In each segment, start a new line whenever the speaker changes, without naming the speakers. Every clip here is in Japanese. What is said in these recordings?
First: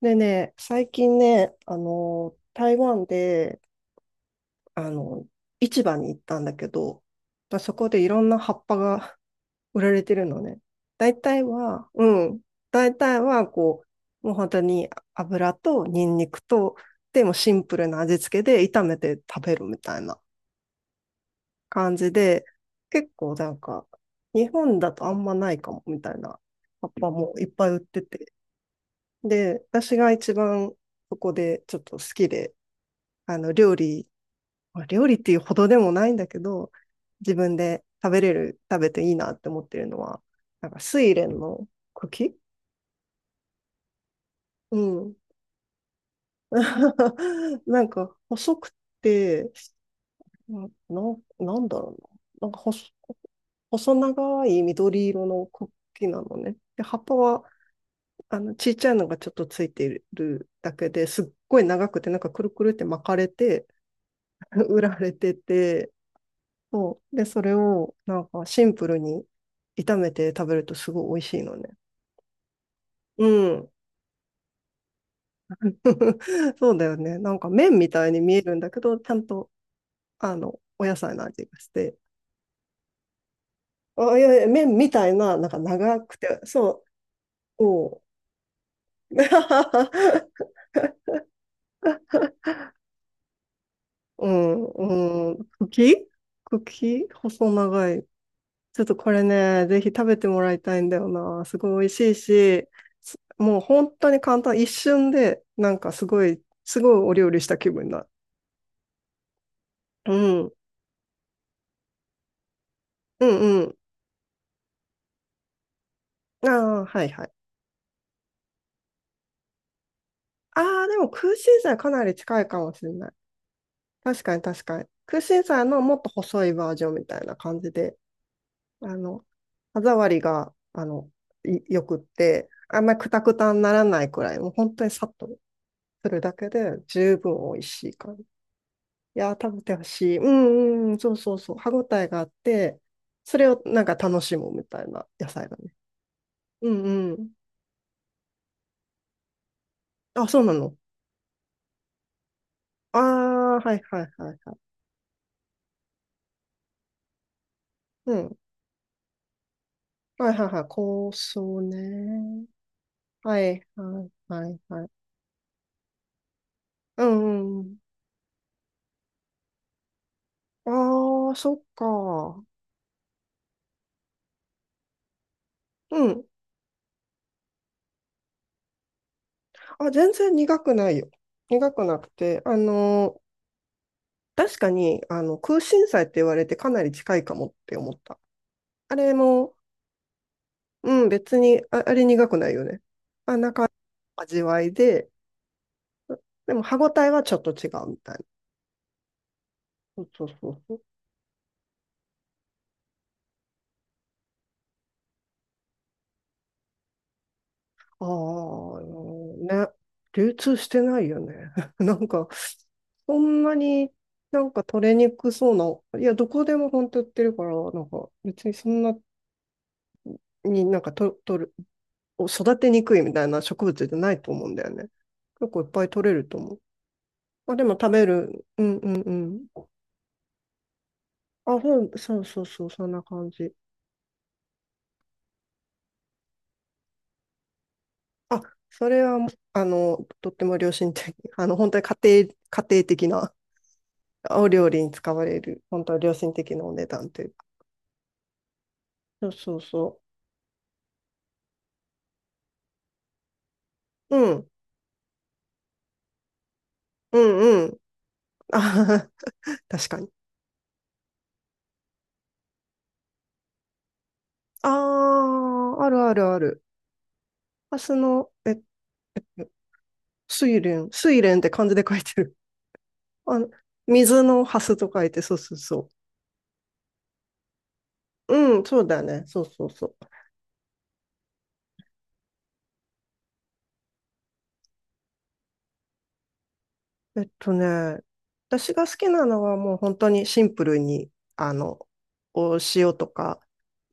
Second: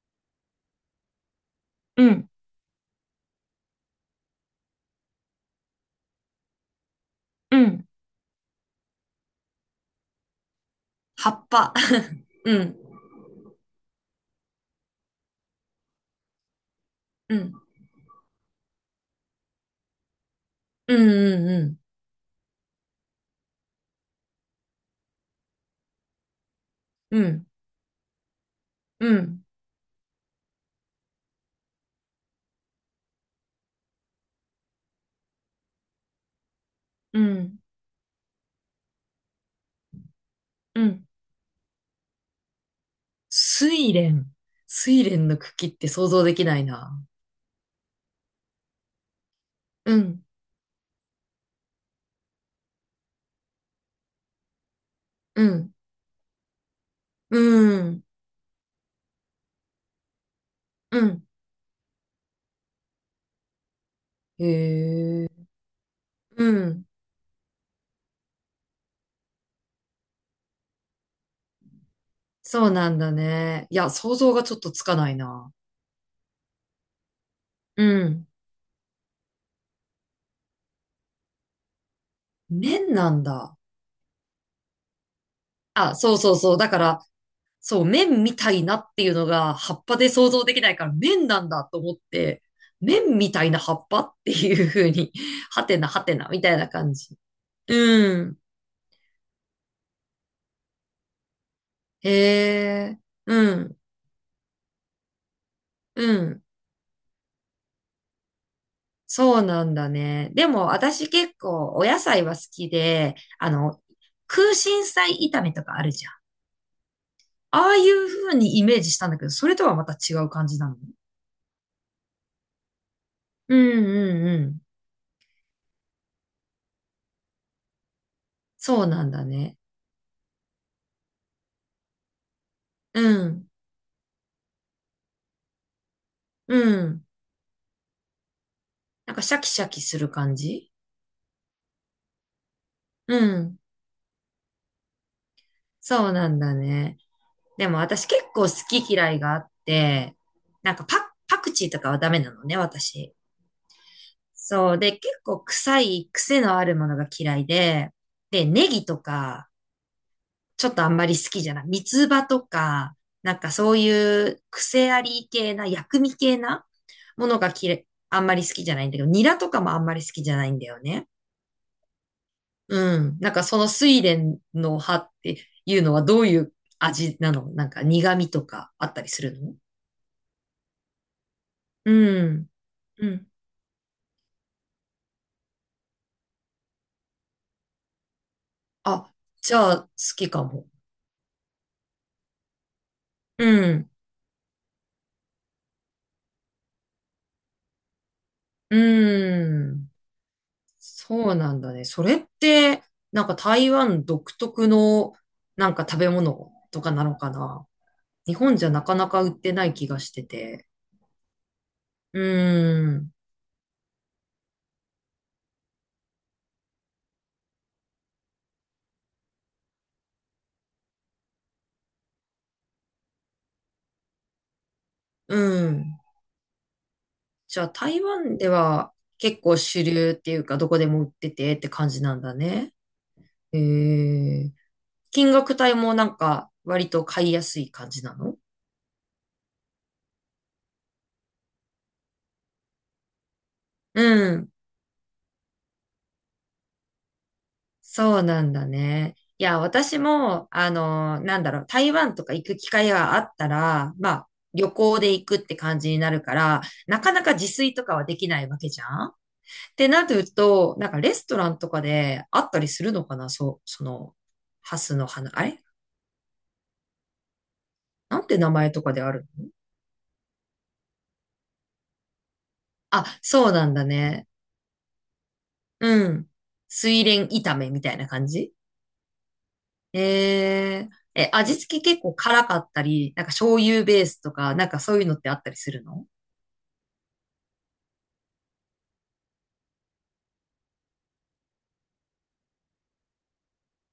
でね、最近ね、
うん、
台湾で、あの、市場に行ったんだけど、まあ
う
そ
ん、
こでいろんな葉っぱが 売られてるのね。大
葉
体
っぱ。
は、う ん、
うん、
大体は、こう、もう本当に油とニンニクと、でも
う
シ
ん、
ンプルな味付けで炒めて食べるみたいな
うん、うん、
感じで、結構なんか、日本だとあんまないかもみたいな葉っぱ
う
もい
ん、
っぱい売ってて。
うん、うん、
で、私が一番そこでちょっと好きで、あの、料理、料理っていうほどでもないんだけど、
う
自分
ん、
で食べれる、食べていいなって思ってるのは、なんか、
うん。
睡蓮の茎
睡蓮。
う
睡
ん。
蓮の茎って想像できないな。
なんか、細くて、
うん、
な、なんなんだろうな。なんか細長い緑色
う
の
ん、
茎なのね。で、葉っぱ
う
は、
ん、
ちっちゃいのがちょっとついてるだけ
う
です
ん。
っごい長くて、なんかくるくるって巻かれて、
へ
売られ
え。
てて、
うん。
そう。で、それをなんかシンプルに炒めて食べるとすごい美味しいのね。
そうなんだ
う
ね。
ん。
いや、想像がちょっとつかないな。
そうだよね。なんか麺
う
みたいに
ん。
見えるんだけど、ちゃんとお野菜の味がして。
面なんだ。
あ、いやいや、麺みたいな、なんか
あ、
長
そ
く
うそう
て、
そう。だか
そ
ら、
う、
そう、
おう。
麺みたいなっていうのが葉っぱで想像 できないから麺なんだと思って、麺みたいな葉っぱっ
う
ていう風に、
ん、う
は
ん、
てなは
茎
てなみたいな感
茎
じ。
細長い。
うん。
ちょっとこれね、ぜひ食べてもらいたいんだよな。すごい美味し
へ
いし、
え、う
もう
ん、
本当に簡単、一瞬で、なんかす
う
ごい、
ん。
すごいお料理した気分になる。
そうなんだ
う
ね。で
ん。
も私結構お野菜は好きで、
うん
あ
うん。
の、空心菜炒めとかあるじゃん。
ああ、はいはい。
ああいう風にイメージしたんだけど、それとはまた違う感じ
あ
なのね。
あ、でも空心菜かなり近いかもしれない。
うんう
確
ん
か
う
に
ん。
確かに。空心菜のもっと細いバージョンみたいな感じで、
そ
あ
うなん
の、
だね。
歯触りが、いよくって、あんまり
う
クタク
ん、
タにならないくらい、もう本当にさっとするだけ
う
で
ん。
十分美味しい。い
なんか
や
シ
ー、
ャキ
食
シ
べ
ャ
て
キ
ほ
す
し
る
い。う
感じ。
んうん、そうそうそう。歯ごたえがあって、
う
それ
ん。
をなんか楽しむみたいな野菜だね。
そうなんだ
うん
ね。
うん。
でも私結構好き嫌いがあって、
あ、そうな
な
の。
んかパクチーとかはダメなのね、
あ
私。
あ、はいはいはいはい。
そう。で、結構臭い癖のあるものが嫌いで、
うん。
で、ネギとか、
はいはいはい。
ちょっとあんま
香
り好
草
きじゃない。三つ葉と
ね。
か、なん
は
か
い
そうい
はい
う
はいはい。
癖あり系な、薬味系な
う
ものが
んう
嫌
ん。
い、あんまり好きじゃないんだけど、ニラとかもあんまり好きじゃないんだよね。
ああ、そっか。
うん。なんかその睡蓮の葉っていうのは
う
ど
ん。
ういう味なの？なんか苦味とかあったりするの？
あ、全然苦くないよ。苦く
う
なくて、
ん。うん。
確かに、空心菜って言われてかなり近いかもって思った。あ
あ、
れ
じ
も、
ゃあ好きかも。
うん、別に、あ、あれ苦くないよね。
うん。
味わいで、でも歯ごたえはちょっと違うみたい
うん。
な。そうそうそうそ
そうなんだね。それって、なんか台湾独特のなんか食べ物とかなのかな？
う。
日本じゃなかなか売って
あ
な
あ、ね。
い気がして
流通
て。
してないよね。なん
う
か、
ん。
そんなになんか取れにくそうな、いや、どこでも本当売ってるから、なんか別にそんなになんかと取る、育てにくいみたいな植物じゃないと思うんだよね。
う
結構いっぱい
ん。
取れると思う。あ、
じ
で
ゃあ
も食
台
べ
湾
る。
で
うんう
は
んう
結
ん。
構主流っていうかどこでも売ってて
あ、
って感じな
そ
ん
う
だ
そうそう、
ね。
そんな感じ。
へえ。金額帯もなんか割と買いやすい感じなの？
あ、それは、とっても良心的。本当に家庭的な
う
お
ん。
料理に使われる、本当は良心的なお値段というか。
そうなんだね。
そう
い
そ
や、
う
私
そ
も、あの、なんだろう、台湾とか行く機会があったら、ま
う。
あ、
うん、
旅行で行くって感じになるから、なか
う
なか自
ん、う
炊
ん。
とかはできないわけじゃん
あ
っ て
確か
な
に。
ると、なんかレストランとかであったりするのかな？そう、その、ハスの
あ
花、あれ
あ、あるあるある。ハス
なん
の、
て名
え、
前とかであるの？
睡蓮。睡蓮って漢字で書いてる。
あ、
あの、
そうなんだ
水
ね。
のハスと書いて、そうそうそ
うん。水蓮炒めみたいな感
う。
じ？
うん、そうだね。そうそうそう。
えー、え、味付け結構辛かったり、なんか醤油ベースとか、なんかそういうのってあったりするの？
えっとね、私が好きなのはもう本当にシンプルに、あの、お塩とか、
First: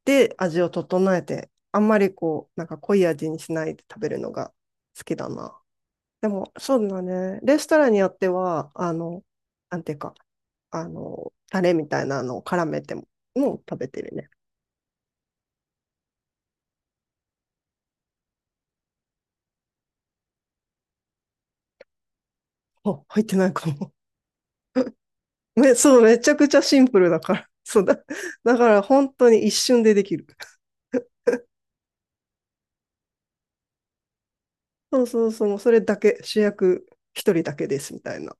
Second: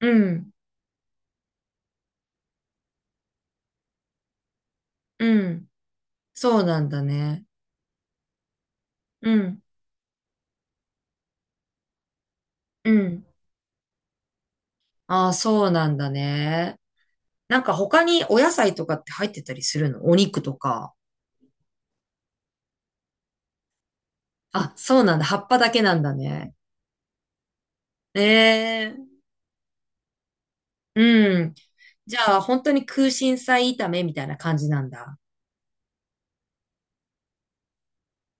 う
で
ん、
味を整えて、あんまりこう、なんか濃い味にしないで食べるのが好きだ
う
な。
ん。
でも、
そう
そ
な
う
ん
だ
だ
ね。
ね。
レストランによっては、
うん、
なんていうか、タレみたいなのを絡め
う
ても、
ん。
もう食べてるね。
ああ、そうなんだね。なんか他にお野菜とかって入ってたりするの？お肉とか。
あ、入ってないかも。
あ、そうなんだ。葉っ ぱだけな
そ
ん
う、
だ
めちゃくち
ね。
ゃシンプルだから。そうだ。だから本
ええ、
当に一瞬でできる。
うん。じゃあ、本当に空心菜炒めみたいな感じなん
そう
だ。
そうそう、もうそれだけ、主役一人だけですみたいな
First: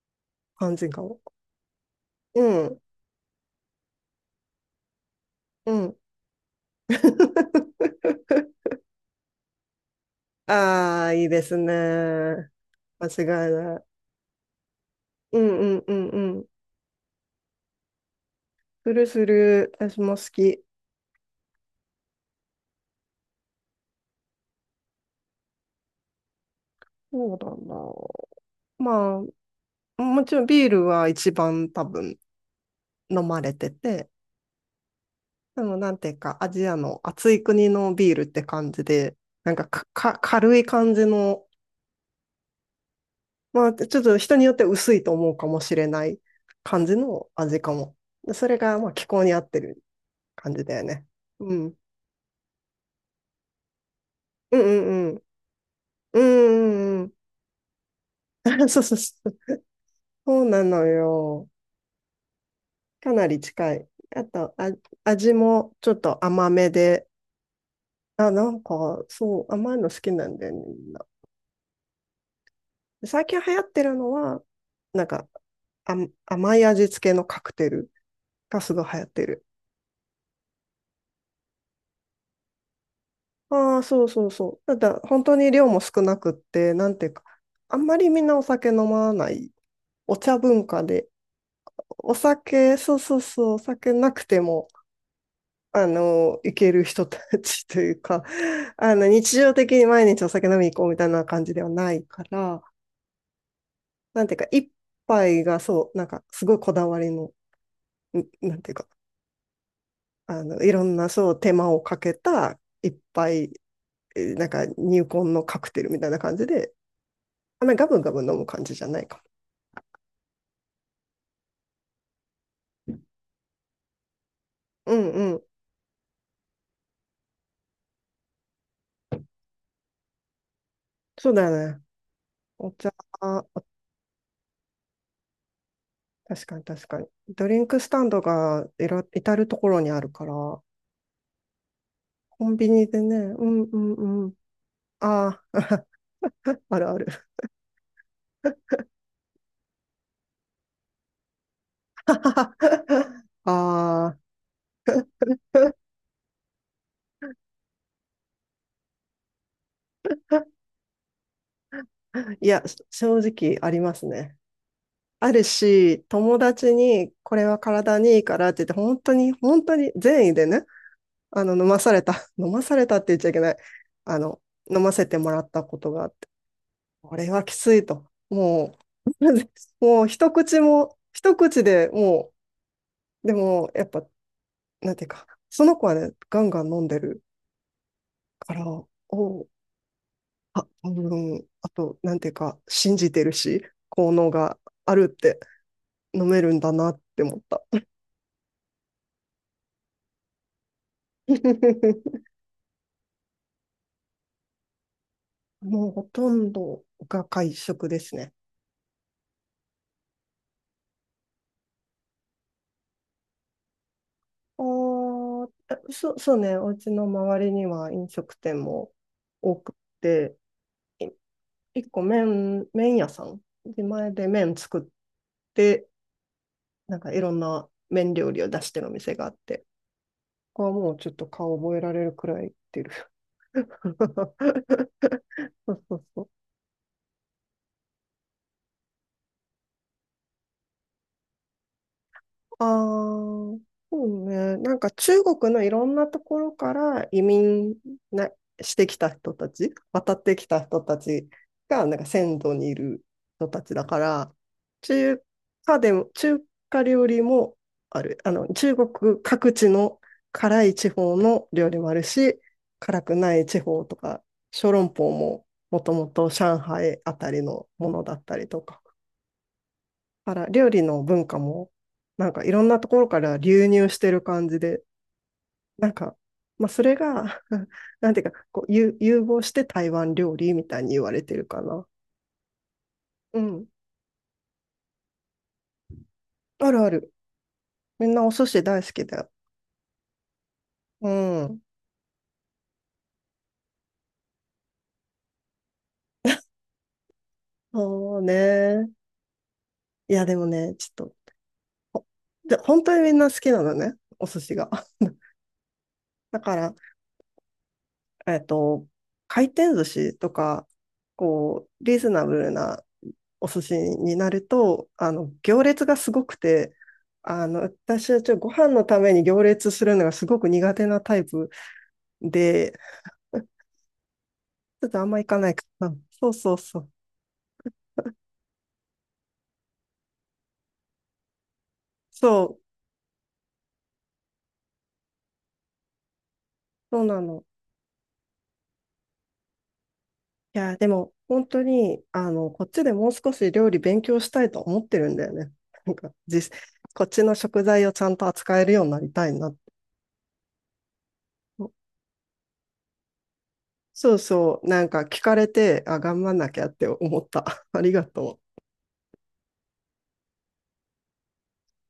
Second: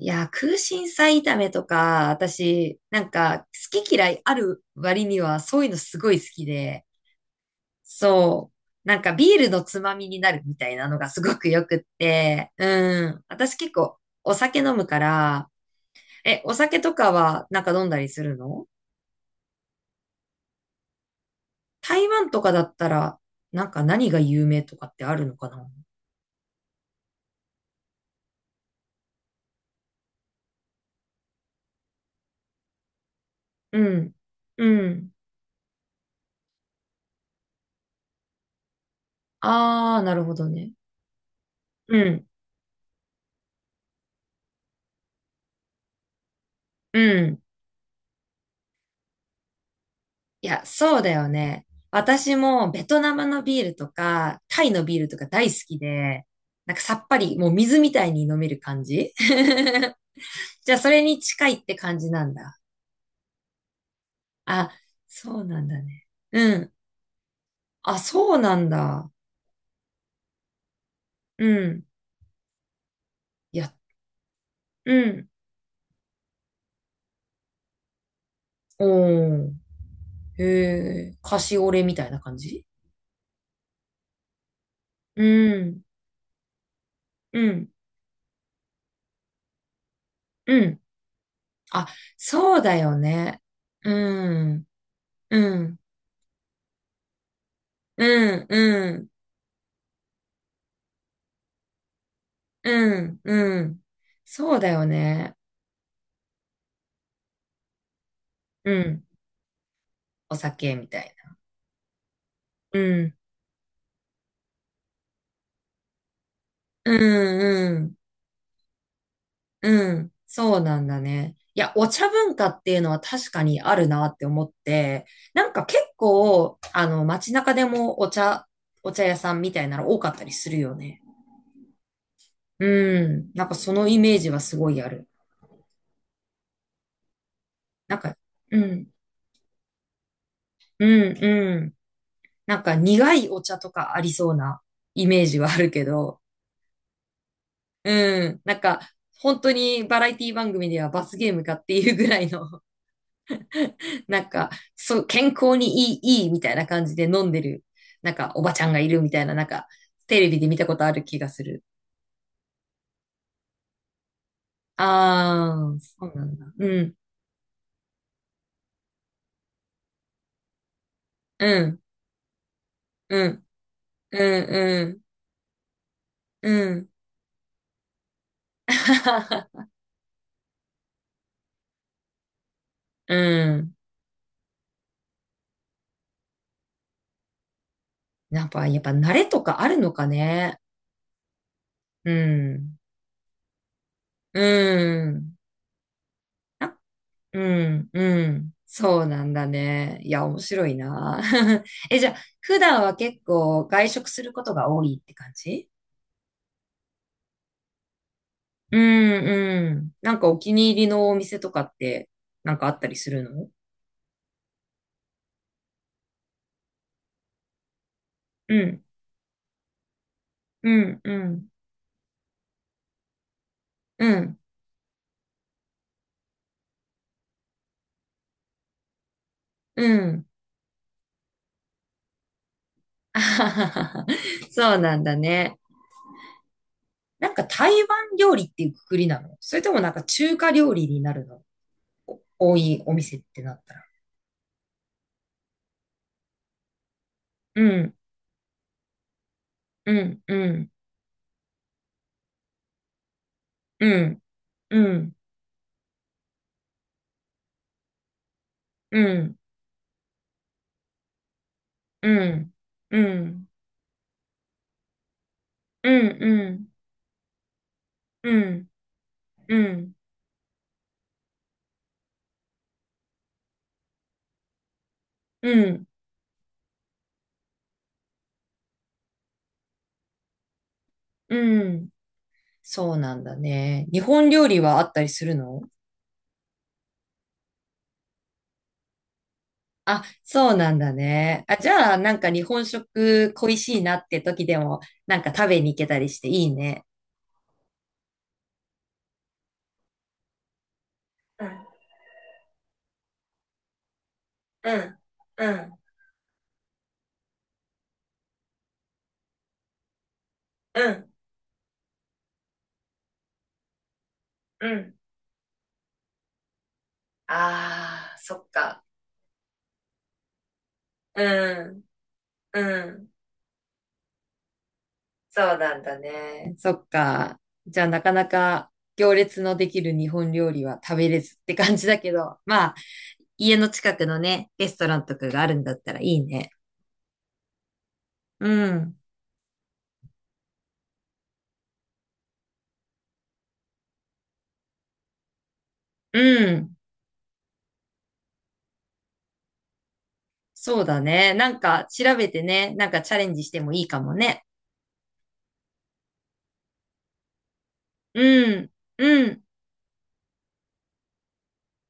いやー、空
感
心
じか
菜
も。
炒めとか、
うん、
私、なんか、好き嫌いある割には、そういう
う
の
ん。
すごい好きで、そう、なんかビールのつまみになるみたいなの
あ
が
あ、
す
いい
ご
で
く
す
よ
ね。
くって、う
間違
ん、
い
私結
ない。
構お酒飲むか
う
ら、
んうんうんう
え、
ん。
お酒とかはなんか飲んだりするの？
するする。私も好き。
台湾とかだったら、なんか何が有名とかってあるのかな？
そうだな。まあ、もちろんビールは一番多分飲まれて
う
て、
ん、うん。
でもなんていうか、アジアの暑い国のビールって感じで、なんか、か、
あー、
か
なるほど
軽い
ね。
感じの、
うん、
まあ、ちょっと人によって薄いと思うかもしれない感じ
う
の
ん。
味かも。でそれが、まあ、気候に合ってる
い
感
や、
じだよ
そう
ね。
だよ
う
ね。
ん。
私もベトナムのビールとか、
うん
タイのビール
うんう
と
ん。
か大好き
うん
で、なんかさ
うんう
っ
ん。
ぱり、もう水みたいに飲める
そう
感
そう
じ。
そう。そうな
じゃあ、
の
それに
よ。
近いって感じなんだ。
かなり近い。あと、あ、
あ、
味
そうなん
も
だ
ちょっ
ね。
と甘
う
め
ん。
で、
あ、
あ、
そう
な
な
ん
ん
か、
だ。
そう、甘いの好きなんだよね、みんな。
うん。
最近流
い
行っ
や、
てるのは、
う
なんか、
ん。
あ、甘い味付けのカクテルがすごい
お
流行ってる。
ー。へえ、カシオレみたいな感じ？
ああ、そうそうそう。ただ、
う
本当に量も
ん。
少なくって、なんていうか、
うん。
あんまりみんなお酒飲まない。お茶
う
文
ん。
化で、
あ、
お
そう
酒、
だ
そ
よ
うそう
ね。
そう、お酒なくて
う
も、
ん。うん。
行ける人たちというか、
うん。うん。
日常的に毎日お酒飲みに行こうみたいな感じではないから、
うん、うん。
なんていうか、
そうだ
一
よね。
杯がそう、なんか、すごいこだわりの、なんて
う
いうか、
ん。お
い
酒
ろ
み
ん
た
な、
い
そう、手間をかけた
な。う
一
ん、
杯、なんか、入魂のカクテルみたいな感じで、
う
あんまり
ん、う
ガ
ん、
ブガブ飲む感じじゃないか
うん。そうなんだね。いや、お茶文化っていうのは確かにあるなって思っ
も。う
て、
んうん。
なんか結構、あの、街中でもお茶、お茶屋さんみたいなの多かったりするよね。
そうだよね。お茶、
うん。なんかそのイメージはすごいある。
確かに確かに。ドリンクス
なん
タン
か、
ド
う
が
ん、
至るところにあるから、コ
うん、うん。
ン
なん
ビ
か
ニで
苦
ね、
いお
う
茶
ん
と
う
かあり
んう
そ
ん。
うなイメージ
あ
はあるけど、
あ、あるある。
うん。なんか、本当にバラエティ番組では罰ゲームかっていうぐらいの、
あ あ、
なんか、そう、健康にいい、いいみたいな感じで飲んでる、なんか、おばちゃんがいるみたいな、なんか、テレビで見た ことある気がする。
いや、正直ありますね。ある
ああ、
し、
そうなん
友
だ。う
達
ん、
にこれは体にいいからって言って、本当に、本当に善意でね、
う
飲ま
ん、
された、飲まされたって言っちゃ
う
いけ
ん、
ない。
う
あの、飲
ん、う
ま
ん、
せてもらったことがあって、
うん。
これはきついと。もう、もう一口も、一口でも
う
う、でも、
ん。
やっぱ、なんていうか、その子はね、ガンガン飲んでる
やっ
から、
ぱ、やっぱ慣れと
お
かあるのかね。
あと、
う
なんていうか、
ん、
信じてるし、効能
う
があるって、
ん。
飲めるんだなって思
う
った。
ん、うん。そうなんだね。いや、面白いな。え、じゃあ、普段は結構外食することが多いって感じ？
もうほとんどが会食ですね。
うん、うん。なんかお気に入りのお店とかって、なんかあったりするの？
あーえそう、そうね、お家の周りには飲食
う
店
ん、
も多くて、
うん、
い
うん、
一個麺屋さん、自
う
前で
ん、
麺作って、なんかいろんな麺料理を出してるお店があって、
うん。
ここはもうちょっと顔覚えられるくらい行ってる。
あはははそ うなんだね。
そうそうそう。
なんか台湾料理っていうくくりなの？それともなんか中華料理になるの？多
あ
いお店っ
あ、
てなったら。
そうね。なんか中国のいろんなところから移
う
民
ん、
なしてきた人たち、
う
渡っ
ん、
てき
う
た
ん、
人たちが、なんか先祖にいる人たちだ
う
か
ん、
ら、
うん、
中華でも、中華料理もある。中
う
国
ん。
各地の辛い地方の料理もある
う
し、
ん、
辛
う
くない
ん、
地方とか、小籠包もも
う
とも
ん、
と
う
上
ん、
海あたりのものだった
う
りと
ん、
か。
うん、
から料理の文化も、なんかいろんなところから流入してる感じで、
うん、
なんか、まあそれが なんていうか、こう、融合して台湾料理みたいに言われてるか
う
な。
ん。そうなんだ
うん。
ね。日本料理はあったりするの？
あるある。みんなお寿司大好きだよ。
あ、そうなんだ
う
ね。あ、
ん。
じゃあ、なんか日本食恋しいなって時でも、なんか食べに行けたりしていいね。
そうね。いや、でもね、ちょっと、
うん、
ほで、本当にみんな好きなのね、お寿司が。
うん、うん、
だから、えっと、回転寿司とか、
うん、
こう、リーズナブルなお寿司になる
う
と、
ん。
行列がすごくて、私
ああ、
はちょっ
そ
とご
っ
飯の
か。
ために行列するのがすごく苦手なタイプ
うん、う
で、
ん。
ちょっとあんま行かない
そう
か
なん
な。
だ
そうそ
ね。
う
そ
そ
っ
う。
か。じゃあなかなか行列のできる日本料理は食べれずって感じだけど、
そう、
まあ、家の近くのね、レストランとかがあるんだったらいいね。
そうなの。
うん。
いや、でも本当に、こっちでもう少し料理勉強したいと思ってるんだよね。なんか、
うん。
こっちの食材をちゃんと扱えるようになりたいな。
そうだね。なんか調べてね、なんかチャレンジしてもいいかも
そう
ね。
そう、なんか聞かれて、あ、頑張んなきゃって思った。ありがと
う
う。
ん。うん。